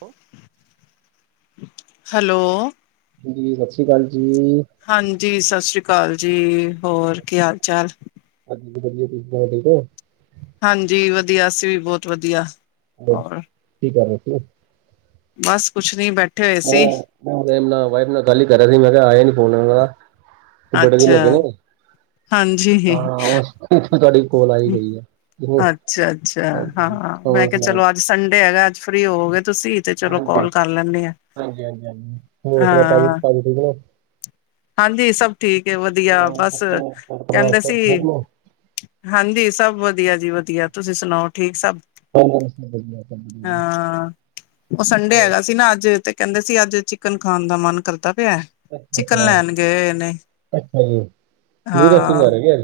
ਓ, hello, ਹਾਂਜੀ ਸਸ ਸ੍ਰੀ ਕਾਲ ਜੀ। ਹਾਂਜੀ ਸਸ ਸ੍ਰੀ ਕਾਲ ਜੀ, ਹੋਰ ਕੀ ਹਾਲ ਚਾਲ। ਹਾਂਜੀ ਜੀ ਵਦੀਆ ਤੁਸੀਂ ਸੁਣਾਓ ਠੀਕ ਓ? ਹਾਂਜੀ ਵਦੀਆ ਅਸੀਂ ਵੀ ਬੋਤ ਵਦੀਆ। ਹੈਲੋ, ਕੀ ਕਰ ਰਹੇ ਸੀਗੇ? ਬਸ ਕੁਛ ਨੀ ਬੈਠ ਹੋ-ਹੋ, ਵੇਲਾ ਵਾਈਫ਼ ਨਾਲ ਗੱਲ ਈ ਕਰ ਰੇਹਾ ਸੀ ਮੈਂ ਕਿਹਾ ਆਯਾ ਨੀ ਫੋਨ ਓਣਾ ਦਾ। ਬੜੇ ਲੋ ਅੱਛਾ ਗਏ ਨੇ, ਆ ਆਵਾਜ਼ ਤੁਆਡੀ। ਹੂ, ਅੱਛਾ-ਅੱਛਾ ਹਾਂ, ਹਾਂਜੀ ਹਾਂ ਮੈਂ ਹੋਰ ਕਿਆ ਸੁਣਾਓ ਚਲੋ ਅੱਜ ਸੰਡੇ ਹੈਗਾ ਅੱਜ ਫ੍ਰੀ ਹੋਗੇ ਤੁਸੀਂ? ਤੇ ਚਲੋ ਹਾਂਜੀ ਕੌਲ ਕਰ ਲੈਂਣੇ ਆਂ, ਹਾਂਜੀ ਹਾਂਜੀ ਹਾਂਜੀ ਹੋਰ ਸੁਣਾਓ ਭਾਜੀ ਹਾਂ। ਭਾਜੀ ਠੀਕ ਨੇ ਹਾਂਜੀ ਸਬ ਠੀਕ ਏ ਵਦੀਆ ਹੋਰ ਬਸ, ਬੱਚੇ ਘਰ ਪਰਿਵਾਰ ਕਹਿੰਦੇ ਸਭ ਸੀ ਠੀਕ ਨੇ ਹਾਂਜੀ ਸਭ ਵਦੀਆ ਜੀ, ਵਦੀਆ ਤੁਸੀਂ ਸੁਣਾਓ ਠੀਕ ਸਭ? ਹਾਂਜੀ ਸਭ ਵਧੀਆ ਸਭ ਵਧੀਆ ਜੀ ਹਾਂ, ‌‌ਓ ਸੰਡੇ ਹੋਰ ਹੈਗਾ ਸੀ ਨਾ ਅੱਜ ਇਥੇ ਕਹਿੰਦੇ ਸੀ ਅੱਜ ਚਿਕਨ ਖਾਣ ਦਾ ਮਨ ਕਰਦਾ ਪਿਆ ਚਿਕਨ ਅੱਛਾ ਲੈਣ ਗਏ ਹੋਏ ਨੇ? ਅੱਛਾ ਜੀ ਨਿਊ ਰੈਸਟੋਰੈਂਟ ਆ ਹਾਂ। ਰਿਹਾ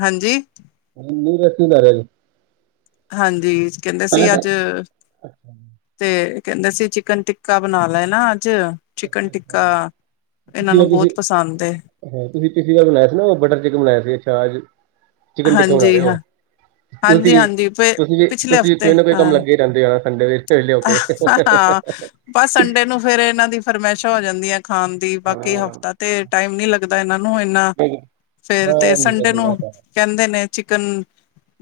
ਹਾਂਜੀ। ਇੰਨੀ ਗਟੀ ਨਾ ਰੇੇਲ। ਹਾਂਜੀ, ਕਹਿੰਦੇ ਸੀ ਤਾਂ ਅੱਜ ਅੱਛਾ ਤੇ, ਕਹਿੰਦੇ ਸੀ ਚਿਕਨ ਟਿੱਕਾ ਬਣਾ ਲੈਣਾ ਅੱਜ। ਚਿਕਨ ਅੱਛਾ ਅੱਛਾ ਟਿੱਕਾ, ਇਨ੍ਹਾਂ ਨੂੰ ਬੋਤ ਪਸੰਦ ਏ। ਹੋ ਤੁਸੀਂ ਪਿਛਲੀ ਵਾਰ ਬਣਾਇਆ ਸੀ ਨਾ ਓ ਬਟਰ ਚਿਕਨ ਬਣਾਇਆ ਸੀ ਅੱਛਾ ਅੱਜ, ਚਿਕਨ ਟਿੱਕਾ ਬਣਾ ਰਹੇ ਹਾਂਜੀ ਹਾਂ ਓ। ਹਾਂਜੀ ਹਾਂਜੀ ਤੁਸੀਂ-ਤੁਸੀਂ ਵੀ ਪਿਛਲੇ ਤੁਸੀਂ ਕੋਈ ਹਫ਼ਤੇ ਨਾ ਕੋਈ ਕੰਮ ਹਾਂ ਲੱਗੇ ਰਹਿੰਦੇ ਹਾ ਸੰਡੇ ਵਿੱਚ। ਫਿਰ ਲੈ ਆਟੇ। ਹਾਂ ਬਸ ਸੰਡੇ ਨੂੰ ਫੇਿਰ ਇਹਨਾਂ ਦੀ ਫਰਮਾਇਸ਼ਾਂ ਹੋ ਜਾਂਦੀਆਂ ਖਾਣ ਦੀ ਹਾਂ, ਬਾਕੀ ਹਫ਼ਤਾ ਤੇ ਟਾਈਮ ਨੀ ਲਗਦਾ ਲਗਦਾ ਇਹਨਾਂ ਨੂੰ ਇੰਨਾ ਨਹੀਂ, ਫੇਰ ਤੇ ਹਾਂਜੀ ਸੰਡੇ ਵਧੀਆ ਨੂੰ ਤਾਂ ਹੈ। ਕਹਿੰਦੇ ਨੇ ਚਿਕਨ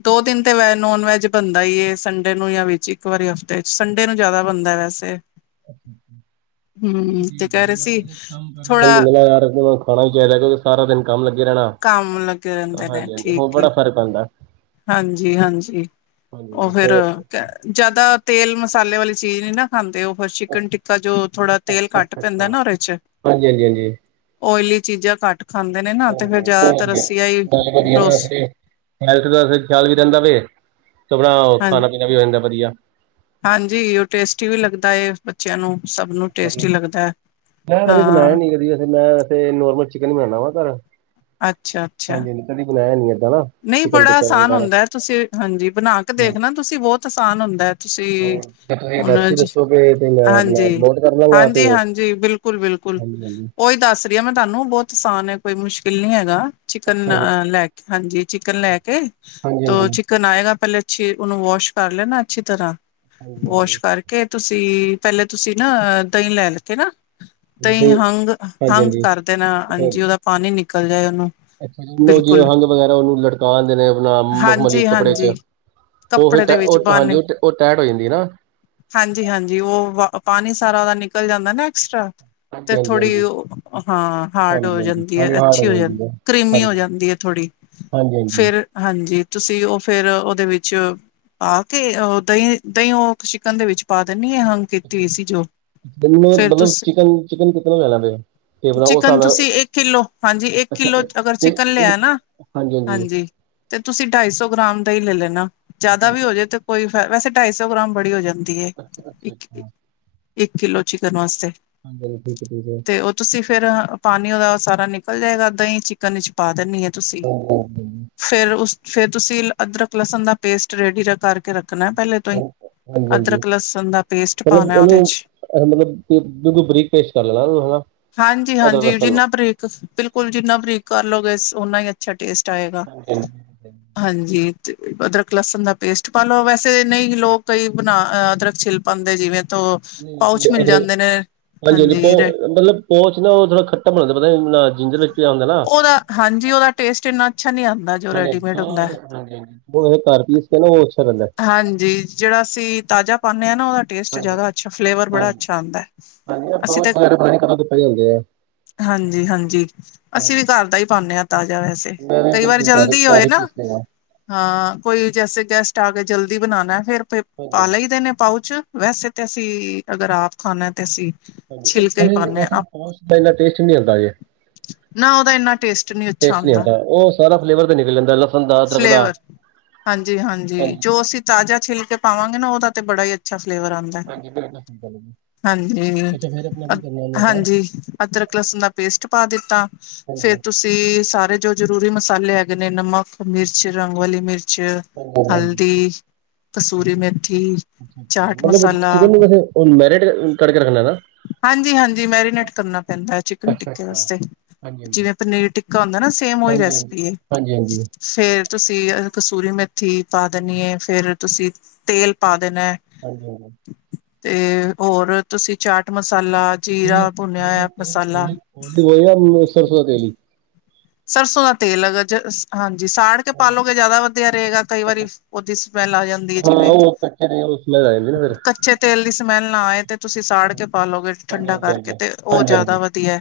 ਦੋ ਦਿਨ ਤੇ ਵੈ ਨੋਨ ਵੈਜ ਬਣਦਾ ਈ ਏ ਸੰਡੇ ਨੂੰ ਜਾਂ ਵਿੱਚ ਇੱਕ ਵਾਰੀ ਤੇ ਸੰਡੇ ਨੂੰ ਜ਼ਿਆਦਾ ਬਣਦਾ ਵੈਸੇ ੱਕ [unintelligible] ਹੂੰ ਤੇ ਕਹਿ ਰਹੇ ਸੀ ਥੋੜਾ ਖਾਣਾ ਵੀ ਚਾਹੀਦਾ ਕਿਉਂਕਿ ਸਾਰਾ ਦਿਨ ਕੰਮ ਲੱਗੇ ਰਹਿਣਾ ਕੰਮ ਲੱਗੇ ਰਹਿੰਦੇ ਨੇ, ਠੀਕ ਏ ਬੰਦਾ ਹਾਂਜੀ- ਹਾਂਜੀ ਉਹ ਹਾਂਜੀ, ਫਿਰ ਹੋਰ ਕ ਜਿਆਦਾ ਤੇਲ ਮਸਾਲੇ ਵਾਲੀ ਚੀਜ਼ ਨੀ ਨਾ ਖਾਂਦੇ ਹੋ ਕੁਛ ਚਿਕਨ ਟਿੱਕਾ ਜੋ ਥੋੜਾ ਤੇਲ ਅੱਛਾ ਘੱਟ ਅੱਛਾ ਪੈਂਦਾ ਅੱਛਾ ਨਾ ਉਹਦੇ 'ਚ ਹਾਂਜੀ ਹਾਂਜੀ ਹਾਂਜੀ ਓਇਲੀ ਚੀਜ਼ਾਂ ਘੱਟ ਖਾਂਦੇ ਨੇ ਨਾ ਤੇ ਫਿਰ ਹਾਂਜੀ, ਚਲੋ ਜ਼ਿਆਦਾਤਰ ਵਧੀਆ। ਅਸੀ ਆਈ ਨਾਲੇ ਵਧੀਆ ਨਾ ਬਰੋਸ ਥੋੜੀ ਹੈਲਥ ਦਾ ਖਿਆਲ ਵੀ ਰਹਿੰਦਾ ਵ ਸ ਆਪਣਾ ਹਾਂ ਖਾਣਾ -ਪੀਣਾ ਵੀ ਹੋ ਜਾਂਦਾ ਵਧੀਆ ਹਾਂਜੀ ਉਹ ਟੇਸਟੀ ਵੀ ਲੱਗਦਾ ਏ ਬੱਚਿਆਂ ਨੂੰ ਸਭ ਨੂੰ ਟੇਸਟੀ ਲੱਗਦਾ ਹੈ, ਹਾਂ ਸੀ ਮੈਂ [unintelligible] ਤੇ ਨੋਰਮਲ ਚਿਕਨ ਬਣਾਉਣਾ ਵਾ ਘਰ ਅੱਛਾ-ਅੱਛਾ। ਹਾਂਜੀ ਹਾਂਜੀ ਕਦੀ ਬਣਾਇਆ ਨੀ ਏਦਾਂ ਨਾ। ਨਹੀ ਚਿਕਨ ਬੜਾ ਟਿੱਕਾ ਆਸਾਨ ਵਗੈਰਾ ਹੁੰਦਾ ਤੁਸੀਂ ਹਾਂਜੀ ਬਣਾ ਕੇ ਹਾਂ, ਦੇਖਣਾ ਤੁਸੀਂ ਬਹੁਤ ਆਸਾਨ ਹੁੰਦਾ। ਤੁਸੀਂ, ਤੇ ਜੇ ਤੁਸੀਂ ਹੁਣ ਰੈਸਪੀ ਜੀ, ਦੱਸੋਗੇ ਤੇ ਮੈਂ ਆਪਣਾ ਹਾਂਜੀ, ਨੋਟ ਕਰ ਲਾਂਗਾ ਤੇ ਹਾਂਜੀ-ਹਾਂਜੀ ਬਿਲ ਬਿਲਕੁਲ-ਬਿਲਕੁਲ। ਹਾਂਜੀ ਹਾਂਜੀ ਉਹੀ ਦੱਸ ਰਹੀ ਆ ਮੈਂ ਤੁਹਾਨੂੰ ਬਹੁਤ ਆਸਾਨ ਐ ਕੋਈ ਮੁਸ਼ਕਿਲ ਨੀ ਹੈਗਾ ਚਿਕਨ ਅੱਛਾ ਜੀ ਲੈ ਕ ਹਾਂਜੀ। ਚਿਕਨ ਲੈ ਕੇ ਹਾਂਜੀ ਤ ਹਾਂਜੀ ਚਿਕਨ ਆਏਗਾ ਪਹਿਲੇ ਅੱਛੀ ਉਹਨੂੰ ਵੋਸ਼ ਕਰ ਲੈਣਾ ਅੱਛੀ ਤਰ੍ਹਾਂ, ਹਾਂਜੀ ਹਾਂਜੀ ਵਾਸ਼ ਕਰਕੇ ਤੁਸੀਂ, ਪਹਿਲੇ ਤੁਸੀਂ ਨਾ ਦਹੀਂ ਲੈ ਕੇ ਨਾ ਦਹੀ ਤੇ ਹੰਗ ਹਾਂਜੀ ਹੰਗ ਕਰ ਦੇਣਾ ਹਾਂਜੀ ਉਹਦਾ ਪਾਣੀ ਨਿਕਲ ਜਾਏ ਉਹਨੂੰ ਅੱਛਾ ਜਨ ਜ ਬਿਲਕੁਲ ਅਹੰਗ ਵਗੈਰਾ ਉਹਨੂੰ ਲਟਕਾਉਣਂਦੇ ਨੇ ਆਪਣਾ ਮਖਮਲੀ ਹਾਂਜੀ ਕੱਪੜੇ ਹਾਂਜੀ ਚ ਉਹ ਫਿਰ ਕੱਪੜੇ ਦੇ ਟ ਵਿੱਚ ਉਹ ਬੰਨ ਹਾਂਜੀ ਉਹ ਉਹ ਟੈਟ ਹੋ ਜਾਂਦੀ ਨਾ ਹਾਂਜੀ-ਹਾਂਜੀ ਉਹ ਪਾਣੀ ਸਾਰਾ ਉਹਦਾ ਨਿਕਲ ਜਾਂਦਾ ਨਾ ਐਕਸਟਰਾ ਹਾਂਜੀ ਤੇ ਹਾਂਜੀ ਥੋੜ੍ਹੀ ਹਾਂਜੀ ਉਹ, ਹਾਂ ਹਾਰਡ ਹਾਂਜੀ ਹੋ ਹਾਂਜੀ ਜਾਂਦੀ ਹਾਂਜੀ ਹੈ, ਹਾਰਡ ਅੱਛੀ ਹੋ ਜਾਂਦੀ ਹੈ ਕਰੀਮੀ ਹੋ ਹਾਂਜੀ ਜਾਂਦੀ ਥੋੜ੍ਹੀ ਹਾਂਜੀ ਹਾਂਜੀ ਫਿਰ, ਹਾਂਜੀ ਤੁਸੀਂ ਉਹ ਫਿਰ ਉਹਦੇ ਵਿੱਚ ਪਾ ਕੇ ਅ ਦਹੀਂ, ਦਹੀਂ ਉਹ ਚਿਕਨ ਦੇ ਵਿੱਚ ਪਾ ਦਿੰਦੀ ਆ ਚਿਕਨ ਮਤਲਬ ਤੁਸੀਂ ਚਿਕਨ, ਚਿਕਨ ਕਿਤਨਾ ਲੈਣਾ ਪਿਆ। ਤੇ ਆਪਣਾ ਉਸ ਚਿਕਨ ਹਿਸਾਬ ਨਾਲ ਤੁਸੀਂ ਇੱਕ ਕਿੱਲੋ, ਹਾਂਜੀ ਇੱਕ ਅੱਛਾ ਕਿੱਲੋ ਅ, ਅਗਰ ਤੇ ਚਿਕਨ ਇਹ ਲਿਆ ਨਾ ਹਾਂਜੀ, ਤੇ ਤੁਸੀਂ ਢਾਈ ਸੌ ਗ੍ਰਾਮ ਦਹੀ ਲੈ ਲੈਣਾ ਜਿਆਦਾ ਵੀ ਪੈਸਾ ਹੋ ਜੇ ਤੇ ਕੋਈ ਫੈ ਵੈਸੇ ਢਾਈ ਸੌ ਗ੍ਰਾਮ ਬੜੀ ਹੋ ਜਾਂਦੀ ਏ। ਅੱਛਾ ਅੱਛਾ ਇੱਕ ਅੱਛਾ ਇੱਕ ਕਿਲੋ ਚਿਕਨ ਵਾਸਤੇ। ਹਾਂਜੀ ਠੀਕ-ਠੀਕ ਐ। ਤੇ ਉਹ ਤੁਸੀਂ ਫੇਰ ਪਾਣੀ ਉਹਦਾ ਸਾਰਾ ਨਿਕਲ ਜਾਏਗਾ ਦਹੀ ਚਿਕਨ ਵਿੱਚ ਪਾ ਦੇਣੀ ਐ ਤੁਸੀਂ। [inaudible] ਫੇਰ ਉਸ ਫੇਰ ਤੁਸੀਂ ਅਦਰਕ, ਲਸਣ ਦਾ ਪੇਸਟ ਰੈਡੀ ਕਰਕੇ ਰੱ ਰਖਣਾ ਪਹਿਲੇ ਤੋਂ ਈ, ਹਾਂਜੀ ਹਾਂਜੀ ਹਾਂਜੀ। ਅਦਰਕ, ਲਸਣ ਦਾ ਪੇਸਟ ਪਾਉਣਾ ਉਹਦੇ 'ਚ। ਅ ਮਤਲਬ ਦੁ ਦੁਬੀ ਬਰੀਕ ਪੇਸਟ ਕਰ ਲੈਣਾ ਹਨਾ, ਹਾਂਜੀ ਅਦਰਕ ਹਾਂਜੀ ਲਸਣ ਨੂੰ। ਜਿੰਨਾ ਬਰੀਕ ਬਿਲਕੁਲ ਜਿੰਨਾ ਬਰੀਕ ਕਰ ਲਓਗੇ ਓਨਾ ਈ ਅੱਛਾ ਟੇਸਟ ਆਏਗਾ। ਹਾਂਜੀ, ਤੇ ਅਦਰਕ, ਲਸਣ ਦਾ ਪੇਸਟ ਪਾ ਲੋ ਵੈਸੇ ਨਹੀ ਲੋਕ ਕਈ ਬਣਾ ਅਦਰਕ ਛਿਲ ਪਾਂਉਦੇ ਜਿਵੇਂ ਤੋਂ ਪਾਊਚ ਮਿਲ ਅਦਰਕ, ਜਾਂਦੇ ਨੇ ਹਾਂਜੀ-ਹਾਂਜੀ ਪੌ ਹਾਂਜੀ ਮਤਲਬ ਉਹ 'ਚ ਨਾ ਉਹ ਖੱਟਾ ਬਣਾਉਦੇ ਜਾਂਦਾ ਪਤਾ ਜਿੰਜਰ ਵਿੱਚ ਪਿਆ ਹੁੰਦਾ ਨਾ। ਉਹਦਾ, ਹਾਂਜੀ ਉਹਦਾ ਟੇਸਟ ਇੰਨਾ ਅੱਛਾ ਨਹੀ ਆਉਂਦਾ। ਹਾਂਜੀ ਰੈਡੀਮੇਡ ਜੋ ਹੁੰਦਾ ਹਾਂਜੀ-ਹਾਂਜੀ ਕਾਰਪੀਸ ਕੇ ਨਾ ਅੱਛਾ ਰਹਿੰਦਾ। ਹਾਂਜੀ, ਜਿਹੜਾ ਅਸੀਂ ਤਾਜ਼ਾ ਪਾਉਣੇ ਆ ਨਾ ਉਹਦਾ ਟੇਸਟ ਜ਼ਿਆਦਾ ਅੱਛਾ ਫਲੇਵਰ ਬੜਾ ਅੱਛਾ ਆਂਉਦਾ ਐ। [unintelligible] ਹਾਂਜੀ-ਹਾਂਜੀ ਅਸੀਂ ਵੀ ਘਰ ਦਾ ਈ ਪਾਂਉਣੇ ਆ ਤਾਜ਼ਾ ਵੈਸ ਤੇ ਮੈਂ ਵੀ ਕਈ ਵਾਰ ਬਿਲਕੁਲ ਘਰ ਜਲਦੀ ਘਰ ਹੋਏ ਹੀ ਨਾ। ਪੀਸ ਲਿਆ ਹਾਂ ਕੋਈ ਜੈਸੇ ਗੈਸਟ ਆ ਗੇ ਜਲਦੀ ਬਣਾਣਾ, ਫੇਰ ਪੇ ਹਾਂਜੀ ਪਾ ਲਈ ਦੇ ਨੇ ਪਾਊਚ। ਵੈਸੇ ਤੇ ਅਸੀਂ, ਅਗਰ ਆਪ ਖਾਣਾ ਤੇ ਅਸੀਂ ਛਿਲਕੇ ਹੀ ਪਾਨੇ ਦਹੀਂ- ਆ ਦਹੀਂ ਟੇਸਟ ਨੀ ਆਂਦਾ ਜੇ। ਨਾ ਉਹਦਾ ਇੰਨਾ ਟੇਸਟ ਅੱਛਾ ਟੇਸਟ ਨੀ ਆਂਦਾ, ਉਹ ਸਾਰਾ ਫਲੇਵਰ ਤੇ ਨਿਕਲ ਜਾਂਦਾ ਲਸਣ ਦਾ, ਅਦਰਕ ਦਾ। ਫਲੇਵਰ ਹਾਂਜੀ-ਹਾਂਜੀ, ਜੋ ਅਸੀਂ ਤਾਜ਼ਾ ਛਿੱਲਕੇ ਪਾਵਾਂਗੇ ਨਾ, ਉਹਦਾ ਤੇ ਬੜਾ ਈ ਅੱਛਾ ਫਲੇਵਰ ਆਂਦ ਹਾਂਜੀ, ਫੇਰ ਨਹੀਂ ਬਣੀ। ਹਾਂਜੀ ਅ ਹਾਂਜੀ ਅਦਰਕ, ਲਸਣ ਦਾ ਪੇਸਟ ਪਾ ਦਿੱਤਾ। [unintelligible] ਫੇਰ ਤੁਸੀਂ ਸਾਰੇ ਜੋ ਜ਼ਰੂਰੀ ਮਸਾਲੇ ਹੈਗੇ ਨੇ, ਨਮਕ, ਮਿਰਚ, ਰੰਗ ਵਾਲੀ ਮਿਰਚ ਹਲਦੀ ਕਸੂਰੀ ਮੇਥੀ, ਚਾਟ ਮਤਲਬ ਮਸਾਲਾ ਚਿਕਨ ਨੂੰ ਵੈਸੇ ਉਹ ਮੈਰਿਟ ਕਰਕੇ ਰੱਖਣਾ ਨਾ ਹਾਂਜੀ- ਹਾਂਜੀ, ਮੈਰੀਨੇਟ ਕਰਨਾ ਪੈਂਦਾ ਐ ਚਿਕਨ ਟਿੱਕੇ ਵਾਸਤੇ। ਜਿਵੇਂ ਪਨੀਰ ਟਿੱਕਾ ਹੁੰਦਾ ਨਾ, ਸੇਮ ਓਹੀ ਰੈਸਪੀ ਏ। ਫੇਰ ਤੁਸੀਂ ਕਸੂਰੀ ਮੇਥੀ ਪਾ ਦੇਣੀ ਏ, ਫੇਰ ਤੁਸੀਂ ਤੇਲ ਪਾ ਦੇਣਾ। ਹਾਂਜੀ- ਹਾਂਜੀ। ਤੇ ਹੋਰ ਤੁਸੀਂ ਚਾਟ ਮਸਾਲਾ, ਜੀਰਾ ਭੁੰਨਿਆ ਹੋਇਆ ਮਸਾਲਾ [inaudible] ਸਰਸੋਂ ਦਾ ਤੇਲ ਹੈਗਾ, ਜ ਹਾਂਜੀ ਸਾੜ ਕੇ ਪਾਲੋਗੇ ਜ਼ਆਦਾ ਵਧੀਆ ਰਹੇਗਾ, ਕਈ ਵਾਰੀ ਉਹਦੀ ਸਮੈਲ ਆ ਜਾਂਦੀ ਏ, ਹਾਂ ਜਿਵੇਂ ਉਹ ਕੱਚੇ ਤੇਲ ਵਿਚ ਕੱਚੇ ਤੇਲ ਦੀ ਸਮੈਲ ਨਾ ਆਏ, ਤੇ ਤੁਸੀਂ ਸਾੜ ਕੇ ਪਾ ਲਓਗੇ, ਠੰਡਾ ਕਰਕੇ ਤੇਲ। ਉਹ ਜਿਆਦਾ ਵਧੀਆ।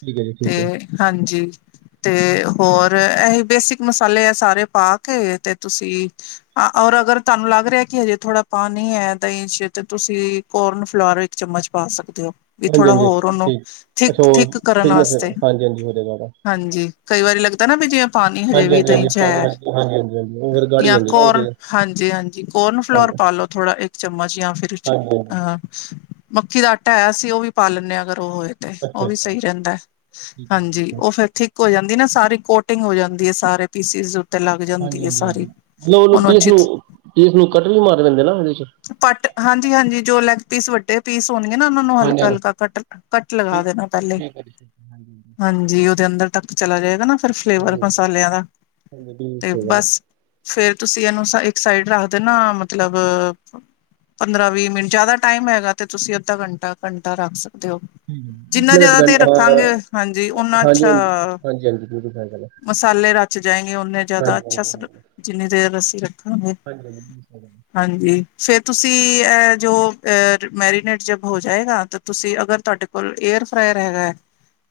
ਠੀਕ ਐ ਜੀ, ਠੀਕ। ਹੈ ਤੇ ਹਾਂਜੀ। ਤੇ ਹੋਰ, ਇਹ ਬੇਸਿਕ ਮਸਾਲੇ ਆ ਸਾਰੇ ਪਾ ਕੇ, ਤੇ ਤੁਸੀਂ ਔਰ ਅਗਰ ਤੁਹਾਨੂੰ ਲੱਗ ਰਿਹਾ ਕਿ ਹਜੇ ਥੋੜਾ ਪਾਣੀ ਐ ਦਹੀਂ ਚ, ਤੇ ਤੁਸੀਂ ਕੋਰਨ ਫਲੋਰ ਚਮਚ ਪਾ ਸਕਦੇ ਓ। ਵੀ ਹਾਂਜੀ ਥੋੜਾ ਹਾਂਜੀ ਹੋਰ ਉਹਨੂੰ ਠੀਕ ਅੱਛਾ ਥਿਕ- ਉਹ ਥਿਕ ਕਰਨ ਥਿਕਨੈਸ ਵਾਸਤੇ, ਹਾਂਜੀ ਹਾਂਜੀ ਹੋ ਜਾਏਗਾ ਉਹਦਾ ਹਾਂਜੀ। ਕਈ ਵਾਰੀ ਲੱਗਦਾ ਨਾ ਵੀ, ਜਿਵੇਂ ਪਾਣੀ ਹਜੇ ਹਾਂਜੀ ਵੀ ਹਾਂਜੀ ਦਹੀਂ ਹਾਂਜੀ ਚ ਪਾਣੀ ਹੈ। ਹਾਂਜੀ ਹਾਂਜੀ- ਹਾਂਜੀ-ਹਾਂਜੀ। ਜਾਂ ਕੋਰਨ, ਹਾਂਜੀ- ਹਾਂਜੀ ਕੋਰਨ ਫਲੋਰ ਪਾ ਲੋ ਥੋੜਾ ਇੱਕ ਚਮਚ ਜਾਂ ਫਿਰ ਹਾਂਜੀ ਹਾਂਜੀ। ਅਹ ਮੱਕੀ ਦਾ ਆਟਾ ਹੈ, ਅਸੀਂ ਉਹ ਵੀ ਪਾ ਲੈਂਨੇ ਹਾਂ, ਅਗਰ ਉਹ ਹੋਏ। ਉਹ ਅੱਛਾ ਵੀ ਅੱਛਾ ਸਹੀ ਰਹਿੰਦਾ, ਠੀਕ ਹੈ ਜੀ, ਹਾਂਜੀ ਠੀਕ ਹੈ ਉਹ ਫਿਰ ਥਿਕ ਹੋ ਜਾਂਦੀ ਨਾ ਸਾਰੀ, ਕੋਟਿੰਗ ਹੋ ਜਾਂਦੀ ਐ ਸਾਰੇ ਪੀਸਿਜ਼। ਹਾਂਜੀ- ਹਾਂਜੀ- ਹਾਂਜੀ, ਗੋਲ ਰੋਟੀਆਂ ਅੱਛੀ ਉਹਨੂੰ ਪੀਸ ਨੂੰ ਕੱਟਕੇ ਵੀ ਮਾਰ ਦਿੰਦੇ ਨਾ ਉਹਦੇ ਚ। ਕੱਟ ਹਾਂਜੀ- ਹਾਂਜੀ ਜੋ ਲੈੱਗ ਪੀਸ ਵੱਡੇ ਪੀਸ ਹੋਣਗੇ ਨਾ, ਉਹਨਾਂ ਨੂੰ ਹਲਕਾ- ਹਲਕਾ, ਕੱਟ- ਕੱਟ ਲਗਾ ਦੇਣਾ ਪਹਿਲੇ। ਅਭੀਸ਼ੇਕ, ਹਾਂਜੀ-ਹਾਂਜੀ। ਹਾਂਜੀ ਉਹਦੇ ਅੰਦਰ ਤੱਕ ਚਲਾ ਜਾਏਗਾ ਨਾ ਫਿਰ ਫਲੇਵਰ ਹਾਂਜੀ ਮਸਾਲਿਆਂ ਦਾ, ਹਾਂਜੀ ਬਿਲਕੁਲ ਤੇ ਸਹੀ ਗੱਲ ਹੈ ਬਸ ਫੇਰ ਤੁਸੀਂ ਇਹਨੂੰ ਇੱਕ ਸਾਈਡ ਰੱਖ ਦੇ ਨਾ ਮਤਲਬ ਪੰਦਰਾਂ- ਵੀਹ ਮਿੰਟ, ਜਿਆਦਾ ਟਾਈਮ ਹੈਗਾ ਤੇ ਤੁਸੀਂ ਅੱਧਾ ਘੰਟਾ- ਘੰਟਾ ਰੱਖ ਸਕਦੇ ਹੋ। ਜਿੰਨਾ ਆਪਣੇ ਤੇ ਜਿਆਦਾ ਦੇਰ ਹਾਂ ਰੱਖਾਂਗੇ, ਹਾਂਜੀ ਓਨਾ ਹਾਂਜੀ ਅੱਛਾ ਹਾਂਜੀ- ਹਾਂਜੀ, ਜ਼ਰੂਰ ਸਾਫ ਗੱਲ ਐ। ਮਸਾਲੇ ਰਚ ਜਾਏਗੇ ਓਨੇ। ਜ਼ਿਆਦਾ ਅੱਛਾ ਸਰ, ਹਾਂਜੀ ਜਿੰਨੀ ਦੇਰ ਅਸੀਂ ਰੱਖਾਂਗੇ। ਹਾਂਜੀ ਹਾਂਜੀ ਬਿਲਕੁਲ ਸਹੀ ਗੱਲ ਹਾਂਜੀ ਫੇਰ ਤੁਸੀਂ, ਅ ਜੋ ਅ ਮੈਰੀਨੇਟ ਜਬ ਹੋ ਜਾਏਗਾ ਤੁਸੀਂ ਅਗਰ ਤੁਹਾਡੇ ਕੋਲ ਏਅਰ ਫਰਾਾਇਰ ਹੈਗਾ,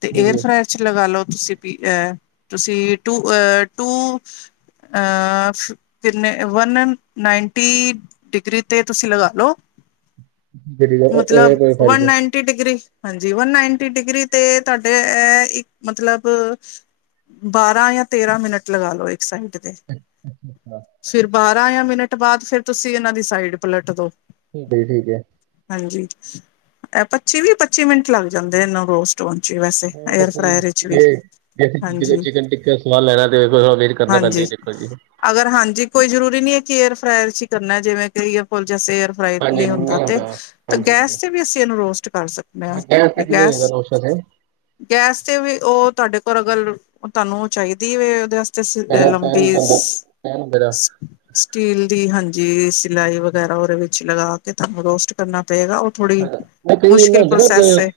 ਤੇ ਏਅਰ ਹਾਂਜੀ ਫਰਾਾਇਰ ਚ ਲਗਾ ਲੋ ਤੁਸੀਂ। ਵੀ ਅਹ ਤੁਸੀਂ ਟੂ ਅਹ ਟੂ ਅ ਕਿੰਨੇ ਵੰਨ ਨਾਈਨ ਨਾਈਨਟੀ ਡਿਗਰੀ ਤੇ ਤੁਸੀਂ ਲਗਾ ਲੋ ਮਤਲਬ ਵਨ ਨਾਈਨਟੀ ਡਿਗਰੀ ਹਾਂਜੀ ਵਨ ਨਾਈਨਟੀ ਡਿਗਰੀ ਤੇ ਤੁਹਾਡੇ ਇੱਕ ਮਤਲਬ ਬਾਰਾਂ ਜਾਂ ਤੇਰਾਂ ਮਿੰਟ ਲਗਾ ਲੋ ਇੱਕ ਸਾਈਡ ਤੇ ਅੱਛਾ ਅੱਛਾ ਫਿਰ ਬਾਰਾਂ ਜਾਂ ਮਿੰਟ ਬਾਅਦ ਫਿਰ ਤੁਸੀਂ ਇਹਨਾਂ ਦੀ ਸਾਈਡ ਪਲਟ ਦੋ ਠੀਕ ਠੀਕ ਹੈ। ਹਾਂਜੀ ਇਹ ਪੱਚੀ ਵੀਹ ਪੱਚੀ ਮਿੰਟ ਲੱਗ ਜਾਂਦੇ ਇਹਨੂੰ ਰੋਜ ਟੋਨ ਚ ਵੈਸੇ ਹਾਂ ਏਅਰ ਦੇਖੋ ਜੀ ਫਰਾਇਰ ਵਿੱਚ ਵੀ ਜੇ ਹਾਂਜੀ ਚਿਕਨ ਟਿੱਕਾ ਸਵਾਦ ਲੈਣਾ ਤੇ ਵੇਟ ਕਰਨਾ ਪੈਂਦਾ ਹਾਂਜੀ ਜ ਦੇਖੋ ਜੀ ਅਗਰ ਹਾਂਜੀ ਕੋਈ ਜ਼ਰੂਰੀ ਨੀ ਹੈ ਕਿ ਏਅਰ ਫਰਾਈਰ ਅਸੀ ਕਰਨਾ ਜਿਵੇਂ ਕਿ ਫੁੱਲ ਜਾਂ ਸੇਅਰ ਫਰਾਈ ਨਹੀਂ ਹੁੰਦਾ ਤੇ ਤਾਂ ਗੈਸ ਤੇ ਵੀ ਅਸੀਂ ਇਹਨੂੰ ਰੋਸਟ ਕਰ ਸਕਦੇ ਤੇ ਹਾਂ ਕਿਵੇਂ ਗੈਸ ਹੋਏਗਾ ਰੋਸ਼ਨ ਹੈ ਗੈਸ ਤੇ ਵੀ ਉਹ ਤੁਹਾਡੇ ਕੋਲ ਅਗਰ ਤੁਹਾਨੂੰ ਚਾਹੀਦੀ ਵੈ ਸੀ ਲੰਬੀ ਪੈਨ ਹੁੰਦਾ ਦਾ ਸਟੀਲ ਦੀ ਹਾਂਜੀ ਸਿਲਾਈ ਵਗੈਰਾ ਉਹਦੇ ਵਿੱਚ ਲਗਾ ਕੇ ਤੁਹਾਨੂੰ ਰੋਸਟ ਕਰਨਾ ਪਏਗਾ ਅੱਛਾ ਥੋੜ੍ਹੀ ਅੱ ਮੈਂ ਕਈ ਮੁਸ਼ਕਿਲ ਹੁੰਦੇ ਨਾ ਇੱਕ ਪ੍ਰੋਸੈਸ ਏ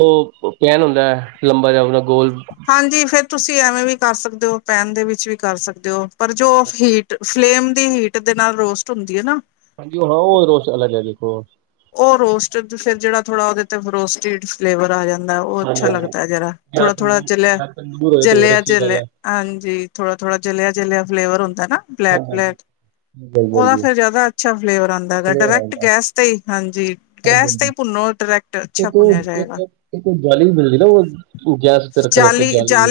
ਉਹ ਪੈਨ ਹੁੰਦਾ ਹੈ ਲੰਬਾ ਜਿਹਾ ਆਪਦਾ ਗੋਲ ਹਾਂਜੀ ਫੇਰ ਤੁਸੀਂ ਐਵੇਂ ਵੀ ਕਰ ਸਕਦੇ ਹੋ ਪੈਨ ਦੇ ਵਿੱਚ ਵੀ ਕਰ ਸਕਦੇ ਹੋ ਪਰ ਜੋ ਹੀਟ ਫਲੇਮ ਦੀ ਹੀਟ ਦੇ ਨਾਲ ਰੋਸਟ ਹੁੰਦੀ ਹੈ ਨਾ ਹਾਂਜੀ ਉਹ ਹਾਂ ਉਹ ਰੋਸ ਅਲਗ ਦੇਖੋ ਉਹ ਰੋਸਟ ਫਿਰ ਜਿਹੜਾ ਥੋੜਾ ਉਹਦੇ ਤੇ ਰੋਸਟ ਫਲੇਵਰ ਆ ਜਾਂਦਾ ਉਹ ਅੱਛਾ ਲੱਗਦਾ ਹੈ। ਜਿਹੜਾ ਥੋੜਾ ਜਲਿਆ ਯਾਰ ਤੰਦੂਰ ਹੋਏ ਤਾਂ ਹੋਰ ਜਲਿਆ ਅੱਛੀ ਗੱਲ ਜਲਿਆ ਹੈ ਹਾਂਜੀ ਥੋੜਾ ਥੋੜਾ ਜਲਿਆ ਜਲਿਆ ਫਲੇਵਰ ਹੁੰਦਾ ਨਾ ਬਲੈਕ ਬਲੈਕ ਉਹਦਾ ਫੇਰ ਜ਼ਿਆਦਾ ਅੱਛਾ ਫਲੇਵਰ ਆਉਂਦਾ ਹੈਗਾ ਡਾਇਰੈਕਟ ਗੈਸ ਤੇ ਹਾਂਜੀ ਗੈਸ ਤੇ ਭੁੰਨੋ ਡਾਇਰੈਕਟ ਅੱਛਾ ਇੱਕ ਭੁੰਨਿਆ ਉਹ ਜਾਏਗਾ ਇੱਕ ਜਾਲੀ ਵੀ ਮਿਲਦੀ ਨਾ ਉਹ ਗੈਸ ਤੇ ਰੱਖਣਤੇ ਜਾਲੀ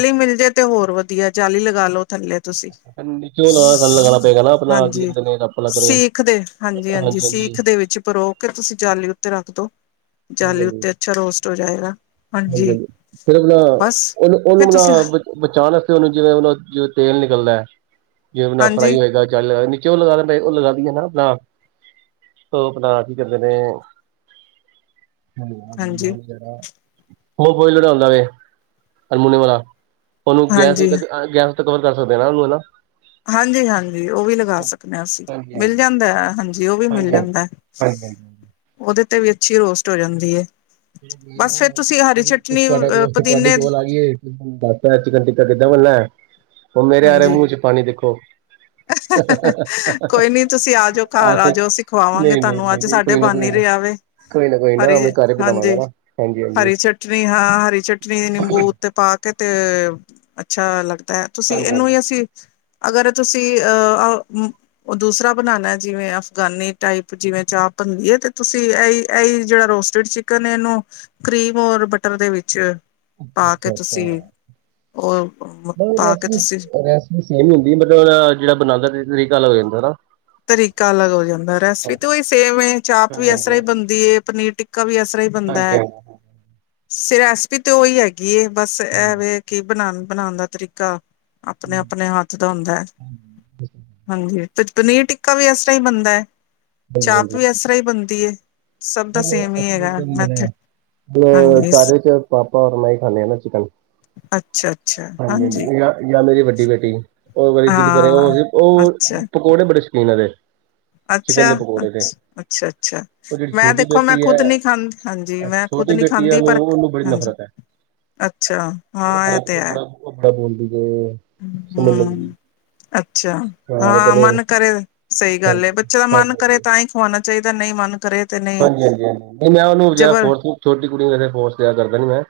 ਤੇ ਹੋਰ ਵਧੀਆ ਜਾਲੀ ਲਗਾ ਲੋ ਥੱਲੇ ਤੁਸੀਂ ਨੀਚੇ ਉਹ ਲਗਾ ਲਗਾਉਣਾ ਪਏਗਾ ਨਾ ਆਪਣਾ ਕੀ ਹਾਂਜੀ ਕਹਿੰਦੇ ਨੇ ਰੱਪ ਲੱਗ ਰਿਹਾ ਸਿੱਖਦੇ ਹਾਂਜੀ ਹਾਂਜੀ ਸਿੱਖ ਦੇ ਵਿੱਚ ਪਰੋ ਤੁਸੀਂ ਜਾਲੀ ਉੱਤੇ ਰੱਖਦੋ ਜਾਲੀ ਉੱਤੇ ਅੱਛਾ ਰੋਸਟ ਹੋ ਜਾਏਗਾ ਹਾਂਜੀ। ਫਿਰ ਬ ਨਾ ਬਸ ਉਹਨੂੰ ਫਿਰ ਉਹਨੂੰ ਤੁਸੀਂ ਬ ਬਚਾਉਣ ਵਾਸਤੇ ਉਹਨੂੰ ਜਿਵੇਂ ਉਹਨ ਜਿਵੇ ਤੇਲ ਨਿਕਲਦਾ ਹੈ। ਜਿ ਬਿਨਾ ਹਾਂਜੀ ਫਰਾਈ ਹੋਏਗਾ ਚ ਨੀਚੇ ਉਹ ਲਗਾ ਦਿੰਦਾ ਉਹ ਲਗਾਦੀ ਨਾ ਬ ਉਹ ਆਪਣਾ ਕੀ ਕਰਦੇ ਨੇ ਹਾਂਜੀ ਮ ਫੋਈ ਲੜਾਉਂਦਾ ਵੇ ਅਰਮੋਨੀਅਮ ਵਾਲਾ ਉਹਨੂੰ ਗੈਸ ਹਾਂਜੀ ਗੈਸ ਕਵਰ ਕਰ ਸਕਦੇ ਨਾ ਉਹਨੂੰ ਹਨਾ ਹਾਂਜੀ ਹਾਂਜੀ ਉਹ ਵੀ ਲਗਾ ਸਕਦੇ ਹਾਂ ਅਸੀਂ ਮਿਲ ਜਾਂਦਾ ਹਾਂਜੀ ਜ ਉਹ ਵੀ ਮਿਲ ਜਾਂਦਾ ਉਹਦੇ ਤੇ ਵੀ ਅੱਛੀ ਰੋਸਟ ਹੋ ਜਾਂਦੀ ਹੈ। ਚਲੋ ਕੋਈ ਨਾ ਬਸ ਫਿਰ ਹਰੀ ਤੁਸੀਂ ਚਟਨੀ ਤੁਹਾਡਾ ਅ ਕੋਲ ਤੁਹਾਡੇ ਪੁਦੀਨੇ ਦੀ ਕੋਲ ਆ ਗਈ ਏ ਚਿਕਨ ਟਿੱਕਾ ਕਿੱਦਾਂ ਬਨ ਨਾ ਉਹ ਮੇਰੇ ਆਰੇ ਹਾਂਜੀ ਮੂੰਹ ਚ ਪਾਣੀ ਦੇਖੋ ਕੋਈ ਨੀ ਤੁਸੀਂ ਆਜਓ ਘਰ ਆ ਜਾਓ ਸਿਖਵਾਵਾਂਗੇ ਨਹੀਂ ਨਹੀਂ ਤੁਹਾਨੂੰ ਨਹੀਂ ਅੱਜ ਨਹੀਂ ਸਾਡੇ ਡੇ ਕੋਈ ਨਾ ਬਣ ਕੋਈ ਨੀ ਰਿਹਾ ਵ ਕੋਈ ਨਾ ਕੋਈ ਨਾਂ ਘਰ ਪਲਾਵਾਂਗੇ ਹਾਂਜੀ ਹਾਂਜੀ ਹਰੀ ਚਟਨੀ ਹਾਂ ਹਰੀ ਚਟਨੀ ਦੀ ਨਿੰਬੂ ਉੱਤੇ ਪਾ ਕੇ ਤੇ ਅੱਛਾ ਲੱਗਦਾ ਹੈ। ਤੁਸੀਂ ਇਹਨੂੰ ਹੀ ਅਸੀਂ ਅਗਰ ਤੁਸੀਂ ਅਹ ਉਹ ਦੂਸਰਾ ਬਣਾਨਣਾ ਜਿਵੇਂ ਅਫਗਾਨੀ ਟਾਈਪ ਜਿਵੇਂ ਚਾਹ ਬਣਦੀ ਹੈ ਤੇ ਤੁਸੀਂ ਜਿਹੜਾ ਰੋਸਟ ਜਿਹੜੀ ਚਿਕਨ ਇਹਨੂੰ ਕਰੀਮ ਔਰ ਬਟਰ ਦੇ ਵਿੱਚ ਪਾ ਕੇ ਅੱਛਾ ਅੱਛਾ ਤੁਸੀਂ ਉਹ ਪਾ ਕੇ ਤੁਸੀਂ ਸੇ ਹੁੰਦੀ ਮਤਲਬ ਜਿਹੜਾ ਬਣਾਉਦਾ ਤਰੀਕਾ ਅੱਗ ਹੋ ਜਾਂਦਾ ਤਰੀਕਾ ਅਲੱਗ ਹੋ ਜਾਂਦਾ ਰੈਸਪੀ ਤੇ ਉਹੀ ਸੇਮ ਚਾਪ ਵੀ ਇਸ ਤਰ੍ਹਾਂ ਹੀ ਬਣਦੀ ਹੈ ਪਨੀਰ ਟਿੱਕਾ ਵੀ ਇਸ ਤਰ੍ਹਾਂ ਹੀ ਬੰਦਾ ਹੈ ਹਾਂਜੀ ਸ ਰੈਸਪੀ ਤੇ ਉਹੀ ਹੈਗੀ ਬਸ ਐਵੇ ਕੀ ਬਣਾ ਬਣਾਉਣ ਦਾ ਤਰੀਕਾ ਆਪਣੇ ਆਪਣੇ ਹੱਥ ਦਾ ਹੁੰਦਾ ਹੈ। ਹਾਂਜੀ ਤੇ ਪਨੀਰ ਟਿੱਕਾ ਵੀ ਇਸ ਤਰ੍ਹਾਂ ਹੀ ਬਣਦਾ ਹੈ ਚਾਪ ਵੀ ਇਸ ਤਰ੍ਹਾਂ ਹੀ ਬਣਦੀ ਹੈ। ਸਭ ਦਾ ਸੇਮ ਈ ਹੈਗਾ ਮੈਥਡ। [unintelligible] ਹਾਂਜੀ ਸਾਰੇ 'ਚ ਪਾਪਾ ਔਰ ਮੈਂ ਈ ਖਾਂਦੇ ਹਾ ਨਾ ਚਿਕਨ। ਅੱਛਾ-ਅੱਛਾ, ਹਾਂਜੀ। ਯਾ ਮੇਰੀ ਵੱਡੀ ਬੇਟੀ, ਓ ਕਦੀ ਦਿਲ ਕਰੇ ਓ ਹਾਂ ਵੀ, ਓ ਪਕੌੜੇ ਬੜੇ ਸ਼ੌਕੀਨ ਓਦੇ। ਅੱਛਾ, ਅੱਛ, ਅੱਛਾ-ਅੱਛਾ, ਉਹ ਜਿਹੜੀ ਮੈਂ ਮੈਂ ਛੋਟੀ ਦੇਖੋ ਮੈਂ ਬੇਟੀ ਖੁਦ ਹੈ ਨੀ ਖਾਂਦੀ, ਹਾਂਜੀ ਮੈਂ ਖੁਦ ਛੋਟੀ ਨੀ ਬੇਟੀ ਹੈ ਖਾਂਦੀ ਉਹਨੂੰ ਪਰ ਉਹਨੂੰ ਬੜੀ ਹਾਂਜੀ ਨਫ਼ਰਤ ਹੈ ਅੱਛਾ, ਹਾਂ ਐ ਤੇ ਹੈ। [unintelligible] ਸਮਝ ਲੱਗਦੀ ਹੂੰ। ਅੱਛਾ ਉਹ ਹਾਂ, ਕਹਿੰਦੇ ਮਨ ਕਰੇ ਸਹੀ ਗੱਲ ਏ ਹਾਂਜੀ ਹਾਂਜੀ ਬੱਚੇ ਦਾ ਮਨ ਹਾਂਜੀ ਕਰੇ ਤਾਂ ਈ ਹੋਨਾ ਚਾਈਦਾ ਨਈ ਮਨ ਕਰੇ ਤੇ ਨਹੀਂ ਹਾਂਜੀ, ਹਾਂਜੀ, ਹਾਂਜੀ ਨਹੀਂ ਮੈਂ ਓਨੂੰ ਜ਼ਿਆਦਾ ਜਬਰ ਫੋਰਸ, ਛੋਟੀ ਕੁੜੀ ਫੋਰਸ ਜਾਦਾ ਕਰਦਾ ਨੀ ਮੈਂ।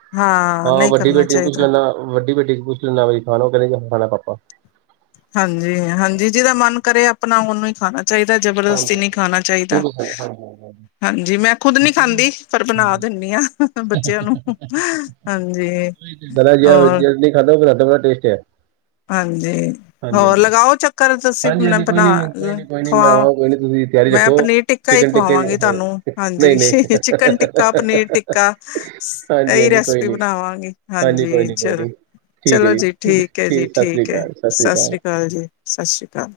ਹਾਂ ਨਹੀਂ ਵੱਡੀ ਕਰਨਾ ਬੇਟੀ ਨੂੰ ਪੁੱਛ ਚਾਹੀਦਾ ਲੈਂਨਾ, ਵੱਡੀ ਬੇਟੀ ਨੂੰ ਪੁੱਛ ਲੈਂਨਾ ਬਈ ਖਾਨਾ ਕੇ ਨਈ ਖਾਨਾ, ਹਾਂ ਪਾਪਾ। ਹਾਂਜੀ-ਹਾਂਜੀ, ਜਿਦਾ ਮਨ ਕਰੇ ਆਪਨਾਂ ਓਨੂੰ ਹੀ ਖਾਨਾ ਚਾਈਦਾ, ਜਬਰਦਸਤੀ ਨੀ ਖਾਨਾ ਚਾਈਦਾ। ਹਾਂਜੀ, ਮੈਂ ਖੁਦ ਨੀ ਖਾਂਦੀ ਪਰ ਬਨਾ ਦਿੰਨੀ ਆਂ ਬੱਚਿਆਂ ਨੂੰ। ਹਾਂਜੀ ਤੁਸੀ ਬਨਾ ਯਾ ਹੋਰ ਨੀ ਖਾਧਾ ਤੁਆਡੇ ਹੱਥ ਦਾ ਬੜਾ ਟੇਸਟ ਏ। ਹਾਂਜੀ, ਹੋਰ ਲਗਾਓ ਚੱਕ ਘਰ ਤੁਸੀਂ ਹਾਂਜੀ, ਬਨਾਂ ਹਾਂਜੀ ਕੋਈ ਨੀ ਕੋਈ ਨੀ ਕੋਈ ਨੀ ਮੈਂ ਖਵਾ ਆਵਾਂਗਾ ਕੋਈ ਨੀ ਤੁਸੀਂ ਤਿਆਰੀ ਮੈਂ ਰੱਖੋ। ਪਨੀਰ ਟਿੱਕਾ ਈ ਚਿਕਨ ਟਿੱਕੇ ਦੀ ਖਵਾਵਾਂਗੀ ਹਾਂ, ਤੁਹਾਨੂੰ। ਨਹੀਂ, ਨਹੀਂ ਹਾਂਜੀ, ਚਿਕਨ ਟਿੱਕਾ, ਪਨੀਰ ਟਿੱਕਾ ਹਾਂਜੀ, ਏਈ ਹਾਂਜੀ ਕੋਈ ਰੈਸਪੀ ਨੀ ਬਨਾਵਾਂਗੀ। ਕੋਈ ਹਾਂਜੀ, ਨੀ ਕੋਈ ਚਲ ਨੀ ਚਲੋ ਜੀ ਠੀਕ ਐ ਜੀ, ਠੀਕ ਏ, ਸਤਿ ਸ੍ਰੀ ਅਕਾਲ ਜੀ, ਸਤਿ ਸ਼੍ਰੀ ਅਕਾਲ।